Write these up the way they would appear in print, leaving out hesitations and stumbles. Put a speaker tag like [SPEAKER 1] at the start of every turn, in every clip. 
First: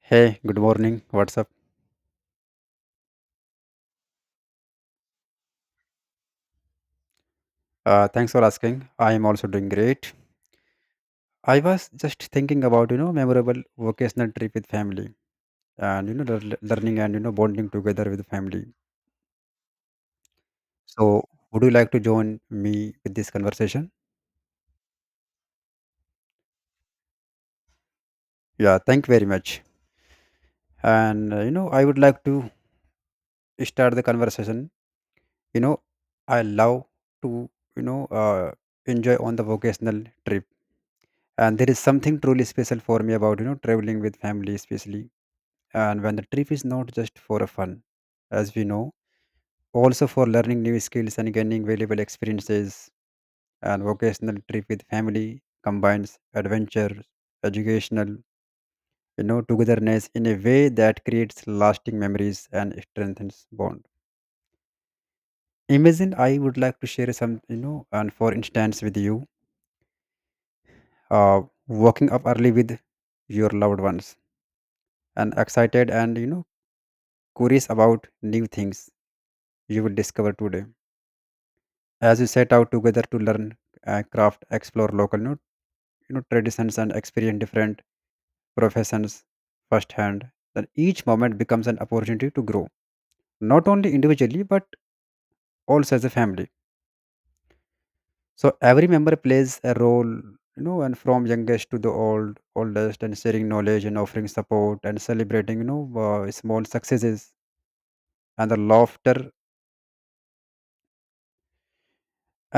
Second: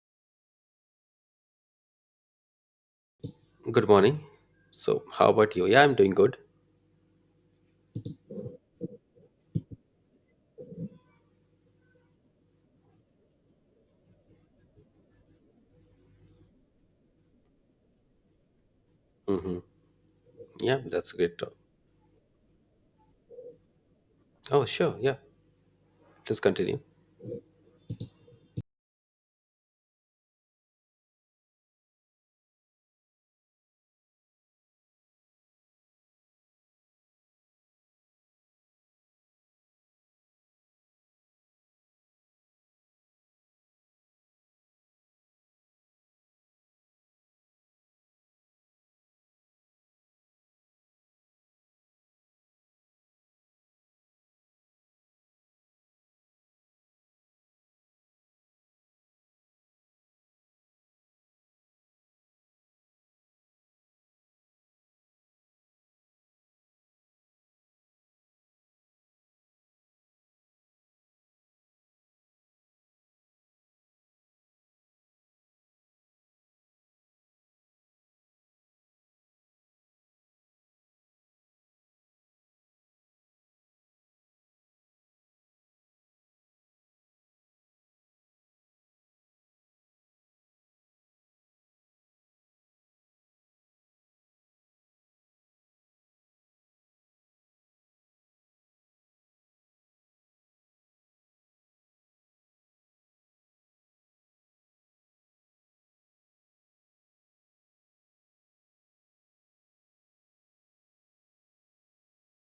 [SPEAKER 1] Hey, good morning. What's up?
[SPEAKER 2] Good morning. So, how about you? Yeah, I'm doing good.
[SPEAKER 1] Thanks for asking. I am also doing great. I was just thinking about memorable vocational trip with family and learning and bonding together with family.
[SPEAKER 2] Mm-hmm. Yeah, that's
[SPEAKER 1] So
[SPEAKER 2] great. Talk.
[SPEAKER 1] would you like to join me with this conversation?
[SPEAKER 2] Oh, sure. Yeah, please continue.
[SPEAKER 1] Yeah, thank you very much. And I would like to start the conversation. You know I love to you know uh, enjoy on the vocational trip, and there is something truly special for me about traveling with family, especially and when the trip is not just for a fun as we know also for learning new skills and gaining valuable experiences and vocational trip with family combines adventure educational togetherness in a way that creates lasting memories and strengthens bond. Imagine, I would like to share some and for instance with you, uh, waking up early with your loved ones and excited and curious about new things you will discover today as you set out together to learn craft, explore local, traditions and experience different professions firsthand. Then each moment becomes an opportunity to grow not only individually but also as a family. So every member plays a role, and from youngest to the oldest, and sharing knowledge and offering support and celebrating small successes and the laughter.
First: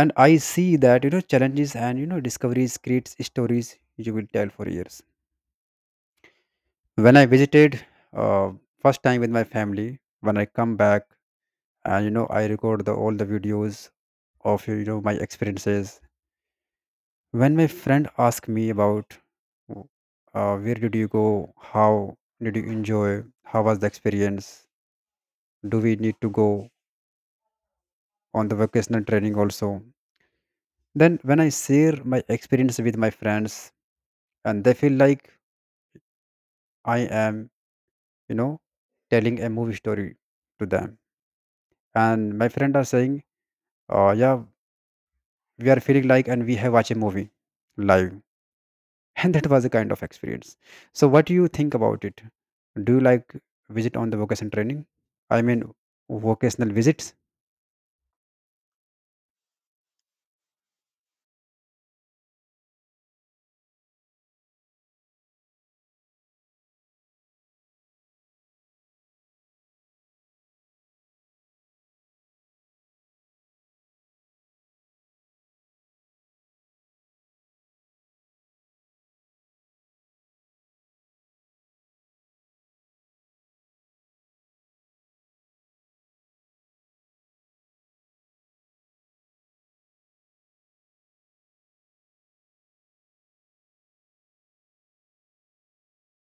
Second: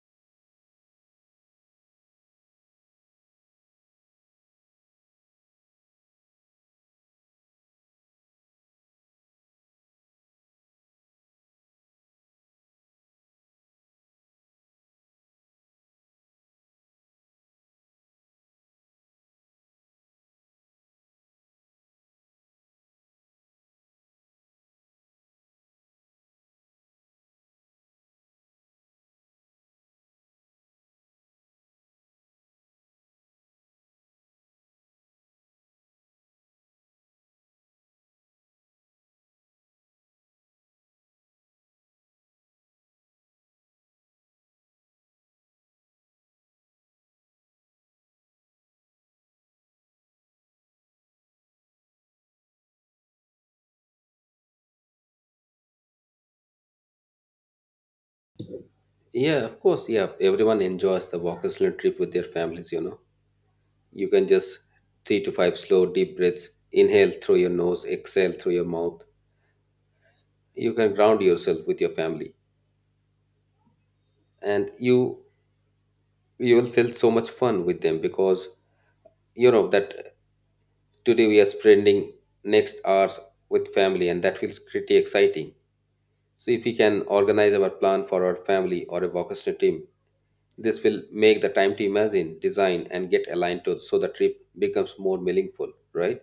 [SPEAKER 1] And I see that challenges and discoveries creates stories you will tell for years. When I visited, uh, first time with my family, when I come back, and you know I record the all the videos of my experiences. When my friend asked me about, w- where did you go, how did you enjoy, how was the experience, do we need to go on the vocational training also? Then when I share my experience with my friends, and they feel like I am, you know telling a movie story to them. And my friend are saying, oh yeah, we are feeling like and we have watched a movie live, and that was a kind of experience. So what do you think about it? Do you like visit on the vocation training, I mean vocational visits?
[SPEAKER 2] Yeah, of course. Yeah, everyone enjoys the walk and trip with their families. You know, you can just three to five slow, deep breaths. Inhale through your nose, exhale through your mouth. You can ground yourself with your family, and you will feel so much fun with them because you know that today we are spending next hours with family, and that feels pretty exciting. So if we can organize our plan for our family or a vocational team, this will make the time to imagine, design, and get aligned to so the trip becomes more meaningful, right?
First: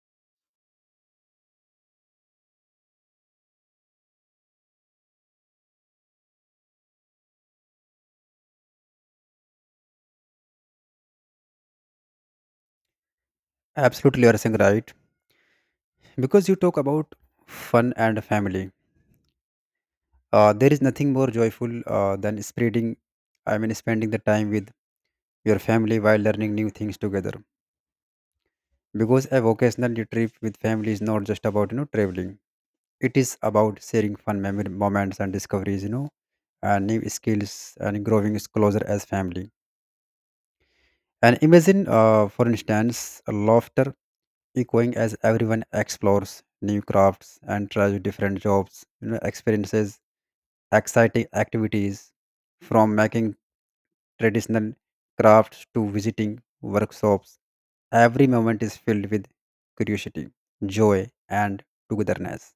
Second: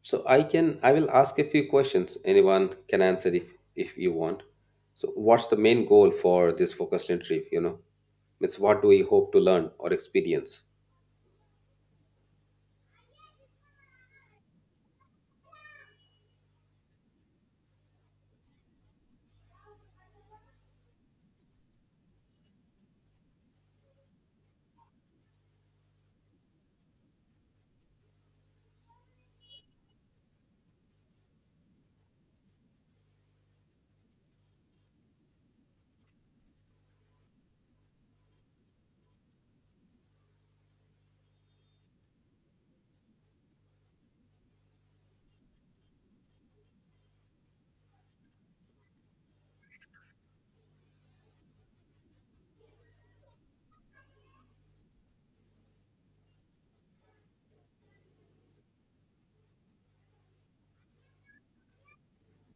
[SPEAKER 2] So I will ask a few questions. Anyone can answer if you want. So what's the main goal for this vocational trip, you know? Means what do we hope to learn or experience?
[SPEAKER 1] Absolutely, you are saying right. Because you talk about fun and family, there is nothing more joyful than spreading I mean spending the time with your family while learning new things together. Because a vocational trip with family is not just about traveling, it is about sharing fun memory moments and discoveries, and new skills and growing is closer as family. And imagine, for instance, a laughter echoing as everyone explores new crafts and tries different jobs, experiences exciting activities from making traditional crafts to visiting workshops. Every moment is filled with curiosity, joy, and togetherness.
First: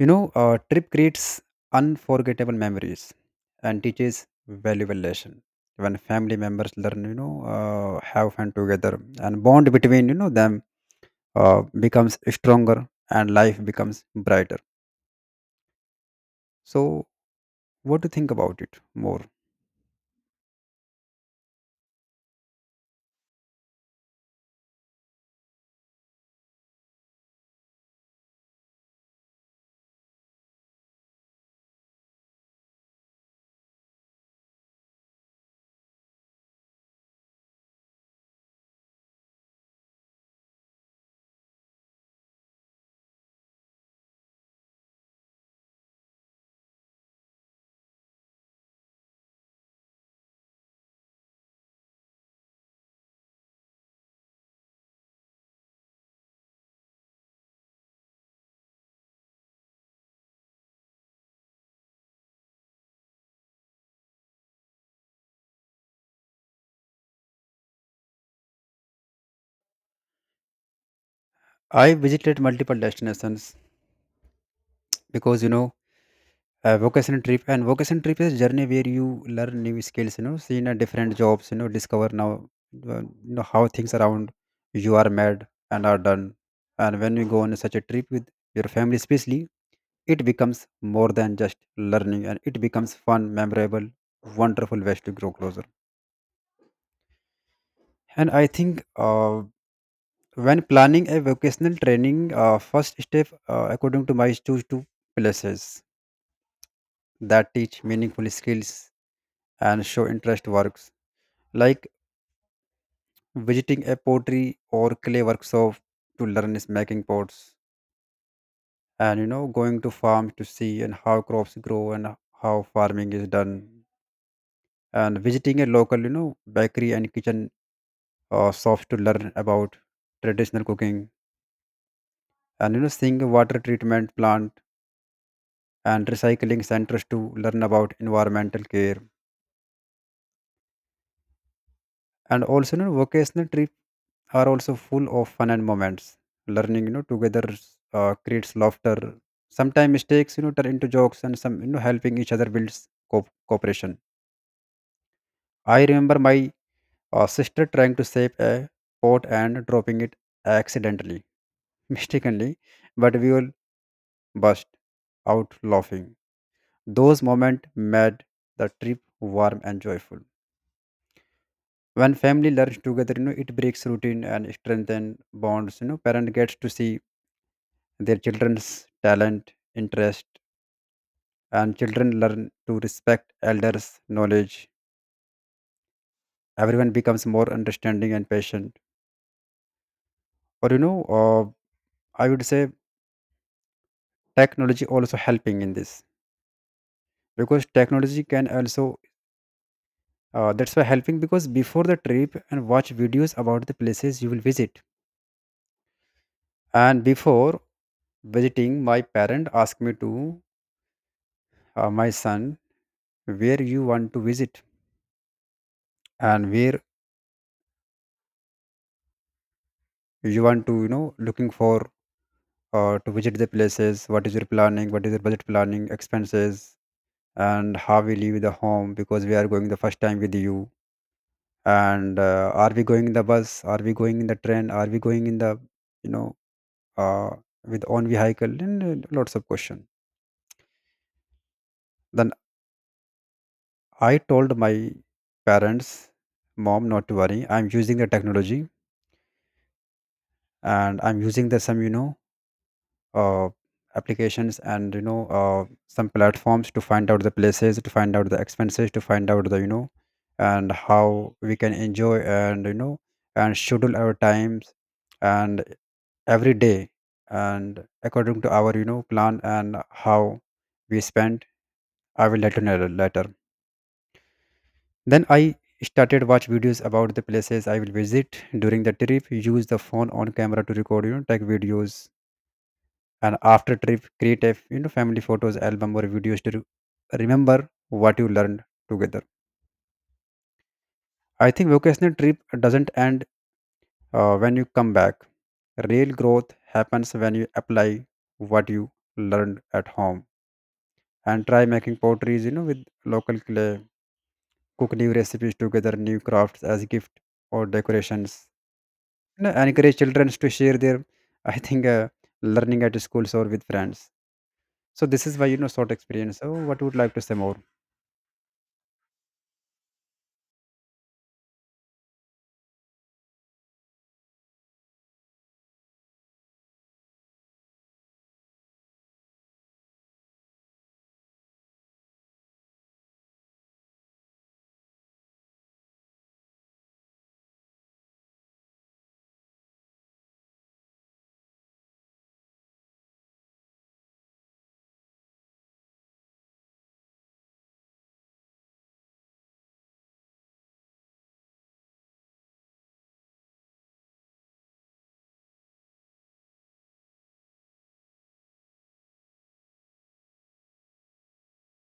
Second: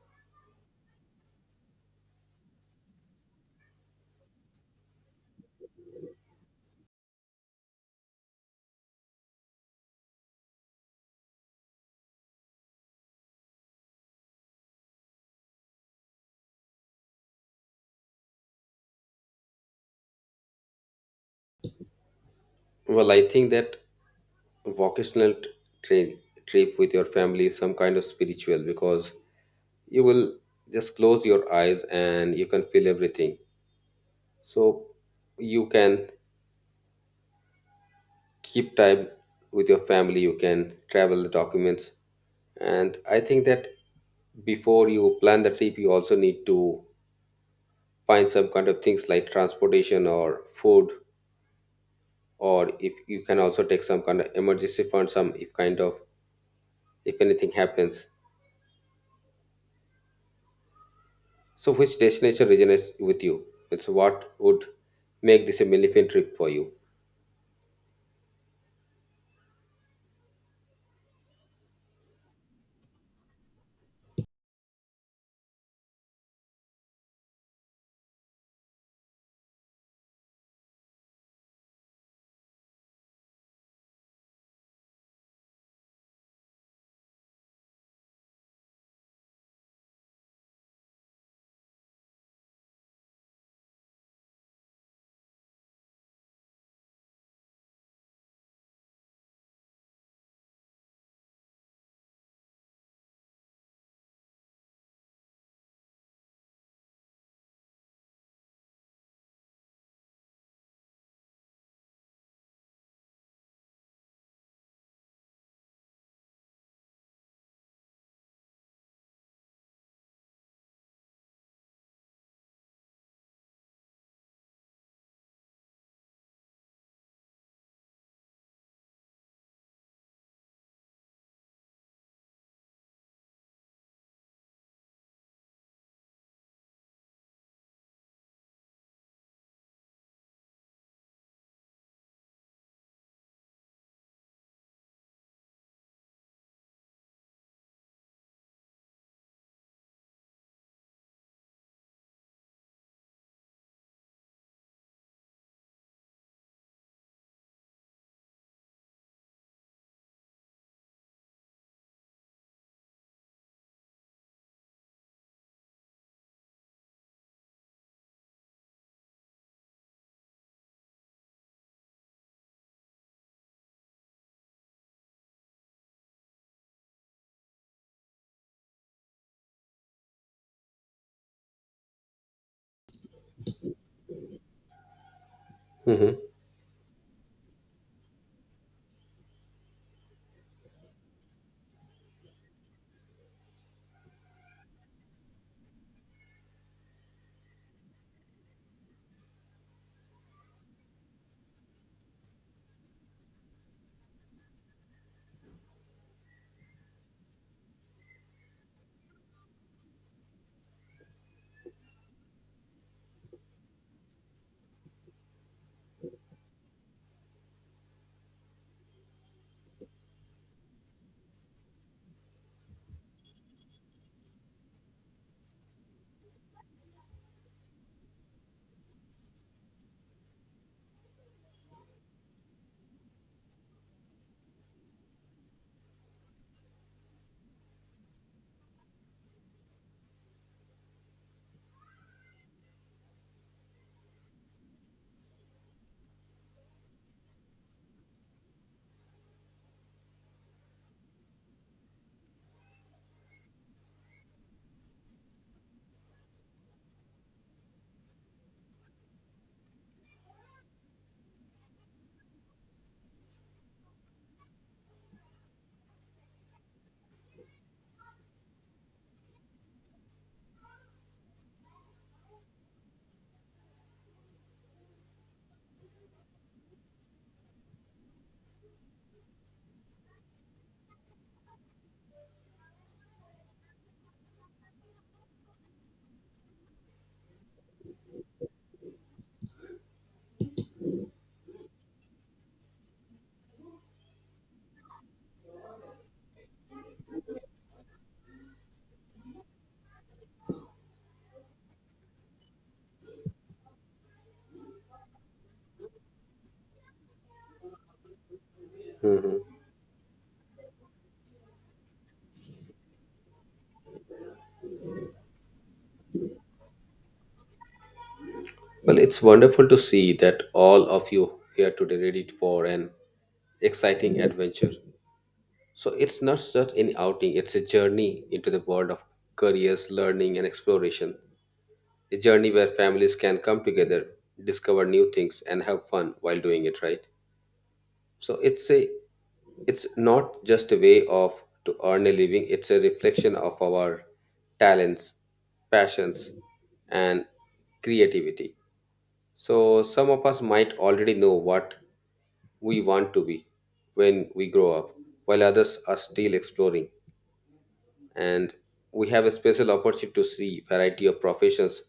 [SPEAKER 1] You know, a trip creates unforgettable memories and teaches valuable lesson. When family members learn, have fun together and bond between, them becomes stronger and life becomes brighter. So, what do you think about it more?
[SPEAKER 2] Well, I think that vocational t- tra- trip with your family is some kind of spiritual because you will just close your eyes and you can feel everything, so you can keep time with your family, you can travel the documents. And I think that before you plan the trip you also need to find some kind of things like transportation or food, or if you can also take some kind of emergency fund, some if kind of if anything happens. So which destination resonates with you? It's what would make this a meaningful trip for you.
[SPEAKER 1] I visited multiple destinations because, vocation trip, and vocation trip is journey where you learn new skills, see in a different jobs, discover now, how things around you are made and are done. And when you go on such a trip with your family, especially, it becomes more than just learning, and it becomes fun, memorable, wonderful ways to grow closer. And I think, when planning a vocational training, first step, according to my, choose two places that teach meaningful skills and show interest works, like visiting a pottery or clay workshop to learn is making pots, and going to farm to see and how crops grow and how farming is done, and visiting a local, bakery and kitchen, shops to learn about traditional cooking, and seeing a water treatment plant and recycling centers to learn about environmental care. And also, vocational trips are also full of fun and moments. Learning, together creates laughter. Sometimes mistakes, turn into jokes, and some, helping each other builds cooperation. I remember my, sister trying to save a pot and dropping it accidentally, mistakenly, but we all burst out laughing. Those moments made the trip warm and joyful. When family learns together, it breaks routine and strengthens bonds. You know, parent gets to see their children's talent, interest, and children learn to respect elders' knowledge.
[SPEAKER 2] Mhm.
[SPEAKER 1] Everyone becomes more understanding and patient. Or, I would say technology also helping in this, because technology can also, that's why helping, because before the trip and watch videos about the places you will visit. And before visiting, my parent asked me to, my son, where you want to visit and where you want to, looking for, to visit the places, what is your planning, what is your budget planning expenses, and how we leave the home, because we are going the first time with you. And are we going in the bus, are we going in the train, are we going in the, you know uh, with own vehicle? And lots of question. Then I told my parents, mom, not to worry, I'm using the technology, and I'm using the some, uh, applications, and some platforms to find out the places, to find out the expenses, to find out the, and how we can enjoy, and and schedule our times and every day. And according to our, plan and how we spend, I will let you know later. Then I started watch videos about the places I will visit during the trip, use the phone on camera to record, take videos, and after trip create a, family photos album or videos to remember what you learned together. I think vocational trip doesn't end when you come back. Real growth happens when you apply what you learned at home, and try making potteries, with local clay, cook new recipes together, new crafts as gift or decorations. You know, encourage children to share their I think, learning at schools or with friends. So this is why, short experience. So what would you like to say more?
[SPEAKER 2] Well, it's wonderful to see that all of you here today ready for an exciting adventure. So it's not just any outing, it's a journey into the world of careers, learning, and exploration. A journey where families can come together, discover new things, and have fun while doing it, right? So it's not just a way of to earn a living, it's a reflection of our talents, passions, and creativity. So, some of us might already know what we want to be when we grow up, while others are still exploring. And we have a special opportunity to see variety of professions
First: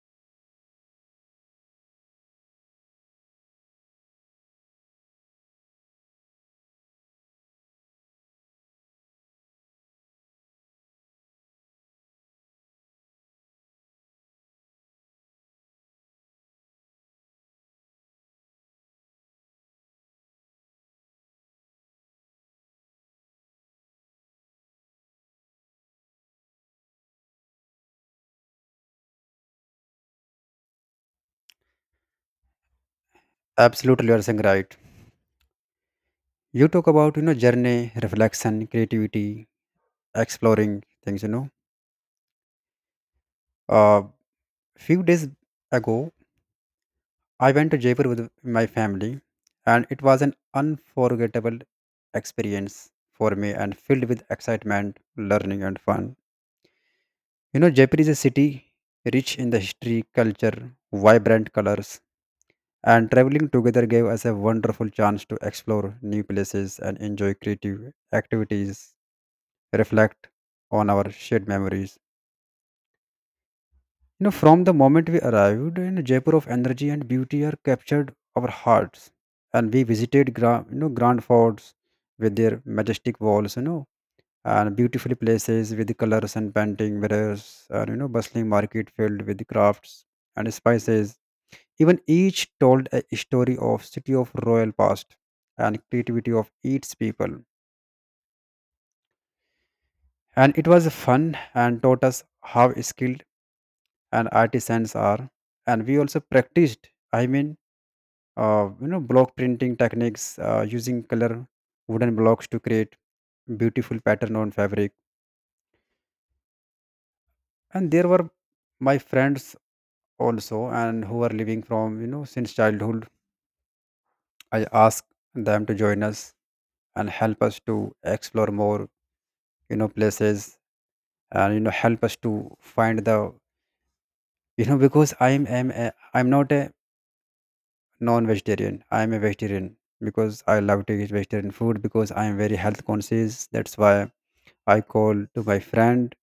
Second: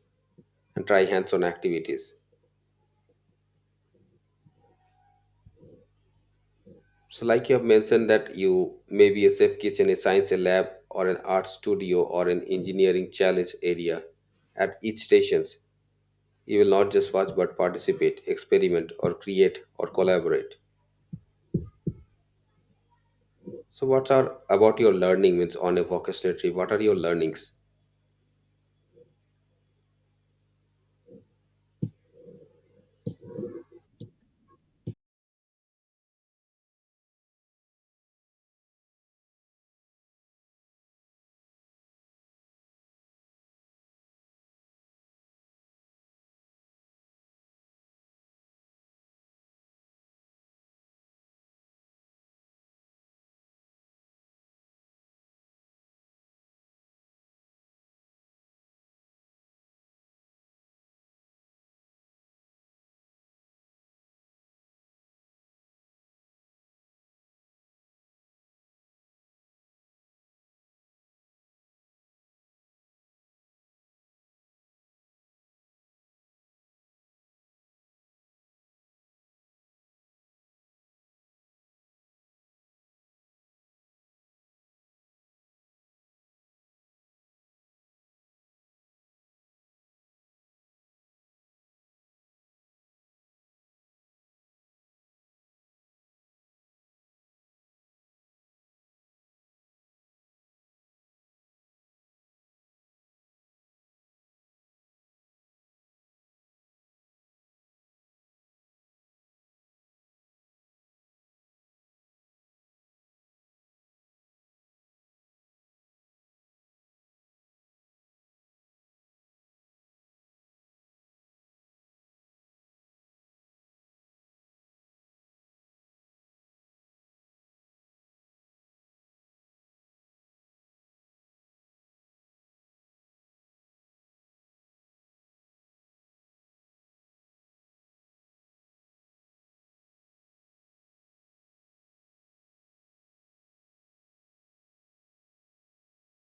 [SPEAKER 2] and try hands-on activities. So, like you have mentioned that you may be a safe kitchen, a science lab, or an art studio, or an engineering challenge area at each stations. You will not just watch but participate, experiment, or create or collaborate. So, what's are about your learning means on a vocational trip? What are your learnings?
[SPEAKER 1] Absolutely, you're saying right. You talk about journey, reflection, creativity, exploring things. You know, uh, few days ago, I went to Jaipur with my family, and it was an unforgettable experience for me and filled with excitement, learning, and fun. You know, Jaipur is a city rich in the history, culture, vibrant colors, and traveling together gave us a wonderful chance to explore new places and enjoy creative activities, reflect on our shared memories. You know, from the moment we arrived, in Jaipur of energy and beauty are captured our hearts, and we visited grand forts with their majestic walls, you know, and beautifully places with the colors and painting mirrors, and you know, bustling market filled with crafts and spices. Even each told a story of city of royal past and creativity of its people. And it was fun and taught us how skill and artisans are. And we also practiced, i mean block printing techniques, using color wooden blocks to create beautiful pattern on fabric. And there were my friends also, and who were living from, since childhood. I asked them to join us and help us to explore more, places, and help us to find the, because I'm not a non-vegetarian. I am a vegetarian because I love to eat vegetarian food, because I am very health conscious. That's why I call to my friend,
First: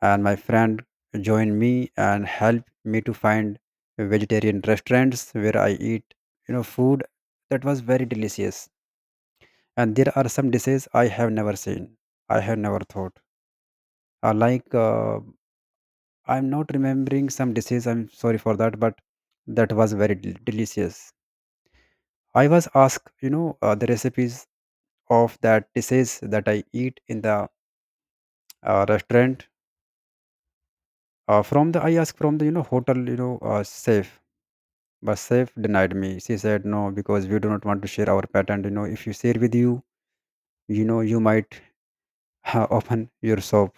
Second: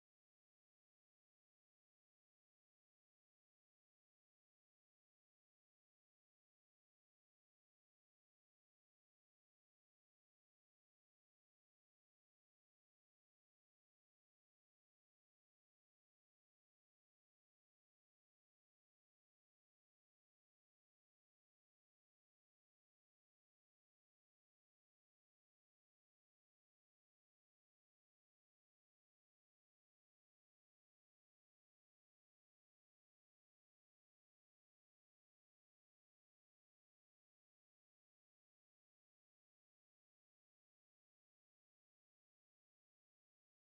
[SPEAKER 1] and my friend join me and help me to find vegetarian restaurants where I eat, you know, food that was very delicious. And there are some dishes I have never seen. I have never thought. Uh, like uh, I'm not remembering some dishes. I'm sorry for that, but that was very delicious. I was asked, the recipes of that dishes that I eat in the, restaurant. From the I asked from the, hotel, chef, but chef denied me. She said no, because we do not want to share our patent. You know, if you share with you, you know you might, open your shop.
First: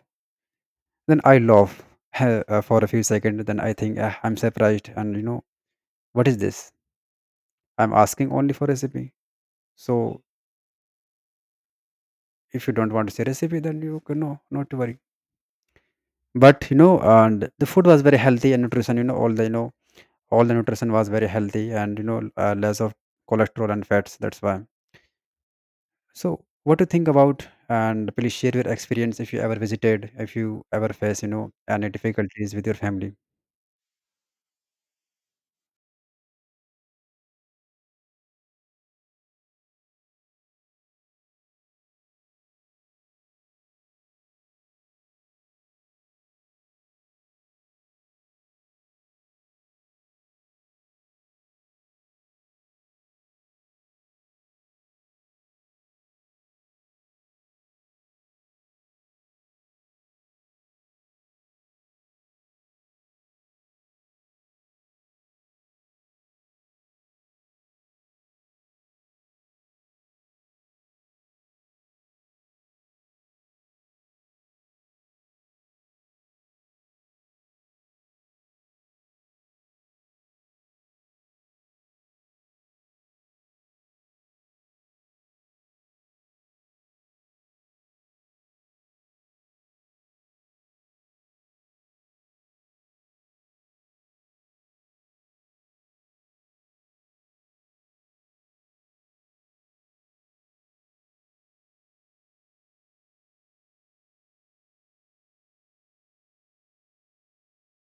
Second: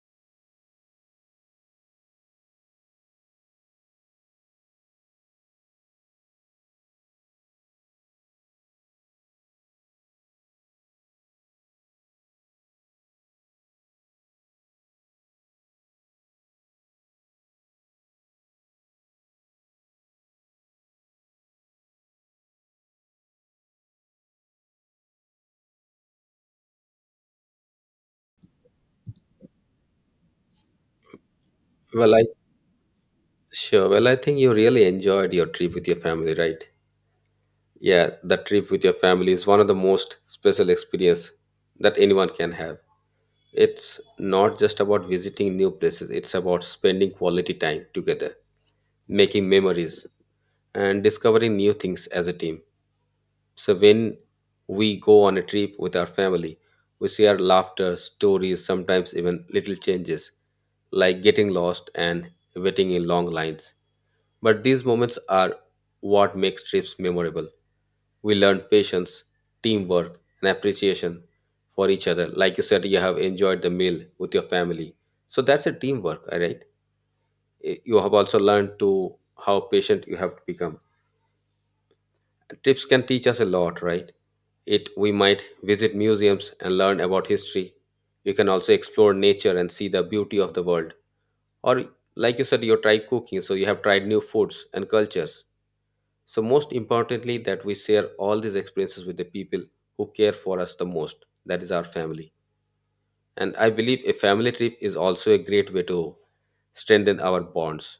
[SPEAKER 1] Then I laugh for a few seconds. Then I think, "Ah, I'm surprised, and you know, what is this? I'm asking only for recipe. So if you don't want to share recipe, then you can not to worry. But you know, and the food was very healthy and nutrition, all the, all the nutrition was very healthy, and less of cholesterol and fats, that's why. So what do you think about, and please share your experience, if you ever visited, if you ever face, any
[SPEAKER 2] Well, I
[SPEAKER 1] difficulties with your family?
[SPEAKER 2] sure. Well, I think you really enjoyed your trip with your family, right? Yeah, the trip with your family is one of the most special experience that anyone can have. It's not just about visiting new places; it's about spending quality time together, making memories, and discovering new things as a team. So when we go on a trip with our family, we share laughter, stories, sometimes even little changes, like getting lost and waiting in long lines. But these moments are what makes trips memorable. We learn patience, teamwork, and appreciation for each other. Like you said, you have enjoyed the meal with your family. So that's a teamwork, all right? You have also learned to how patient you have to become. Trips can teach us a lot, right? It we might visit museums and learn about history. You can also explore nature and see the beauty of the world. Or like you said, you tried cooking, so you have tried new foods and cultures. So most importantly, that we share all these experiences with the people who care for us the most. That is our family. And I believe a family trip is also a great way to strengthen our bonds.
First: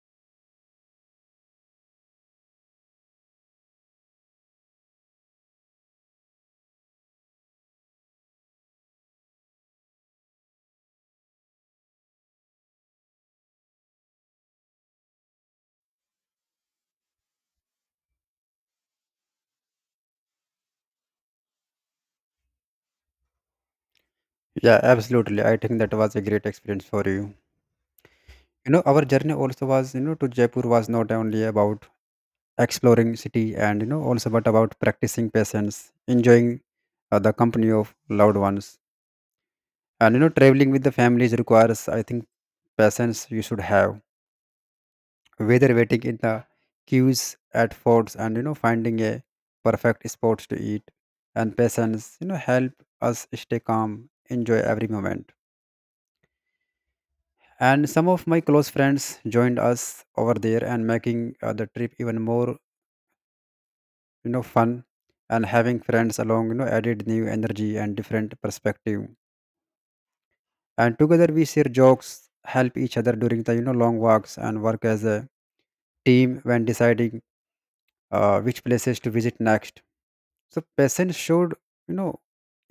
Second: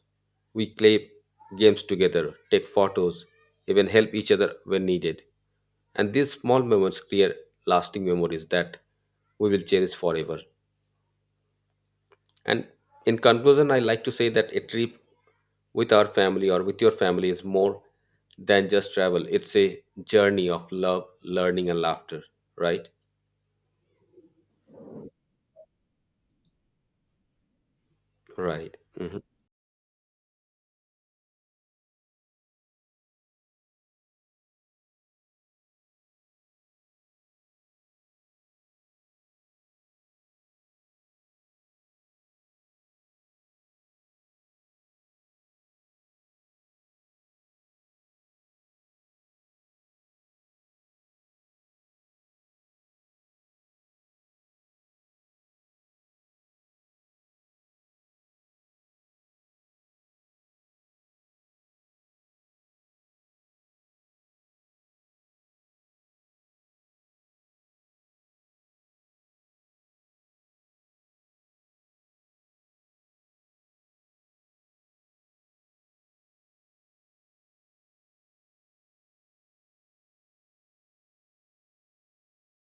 [SPEAKER 2] We play games together, take photos, even help each other when needed. And these small moments create lasting memories that we will cherish forever. And in conclusion, I like to say that a trip with our family or with your family is more than just travel. It's a journey of love, learning, and laughter, right?
[SPEAKER 1] Yeah, absolutely, I think that was a great experience for you. You
[SPEAKER 2] Right.
[SPEAKER 1] know, our
[SPEAKER 2] Hmm.
[SPEAKER 1] journey also was, to Jaipur was not only about exploring city, and also, but about practicing patience, enjoying, the company of loved ones. And traveling with the families requires, I think, patience you should have, whether waiting in the queues at forts, and finding a perfect spot to eat. And patience, help us stay calm, enjoy every moment. And some of my close friends joined us over there, and making, the trip even more, fun. And having friends along, added new energy and different perspective. And together we share jokes, help each other during the, long walks, and work as a team when deciding, which places to visit next. So patience showed, you know,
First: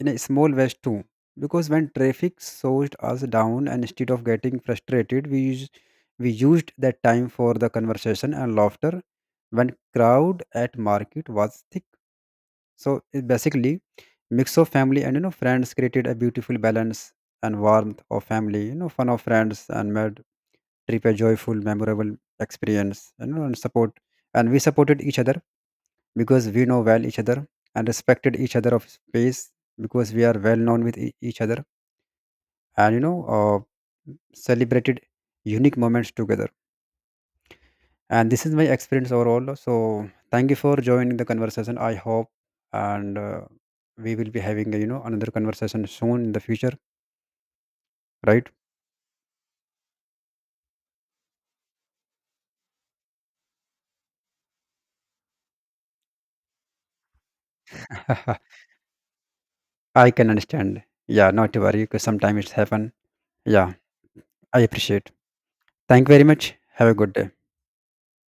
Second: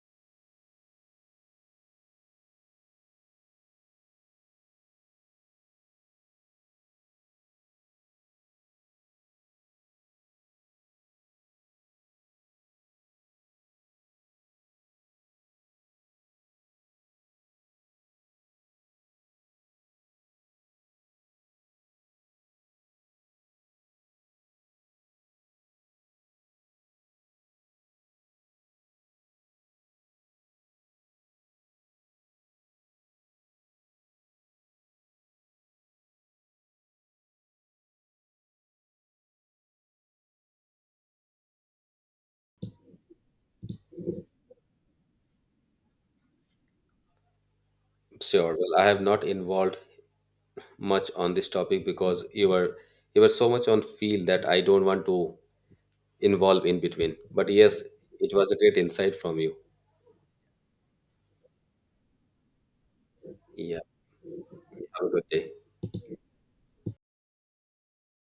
[SPEAKER 1] in a small ways too. Because when traffic slowed us down, and instead of getting frustrated, we used that time for the conversation and laughter. When crowd at market was thick, so it basically mix of family and, friends, created a beautiful balance and warmth of family. You know, fun of friends and made trip a joyful, memorable experience. You know, and support, and we supported each other, because we know well each other, and respected each other of space, because we are well known with each other. And celebrated unique moments together. And this is my experience overall, so thank you for joining the conversation. I hope, and we will be having, another conversation soon in the future. Right.
[SPEAKER 2] Sure. Well, I have not involved much on this topic because you were so much on field that I don't want to involve in between. But yes, it was a great insight from you.
[SPEAKER 1] I can understand. Yeah, not to worry, because sometimes it's happen. Yeah,
[SPEAKER 2] Yeah.
[SPEAKER 1] I
[SPEAKER 2] Have
[SPEAKER 1] appreciate.
[SPEAKER 2] a good day.
[SPEAKER 1] Thank you very much. Have a good day.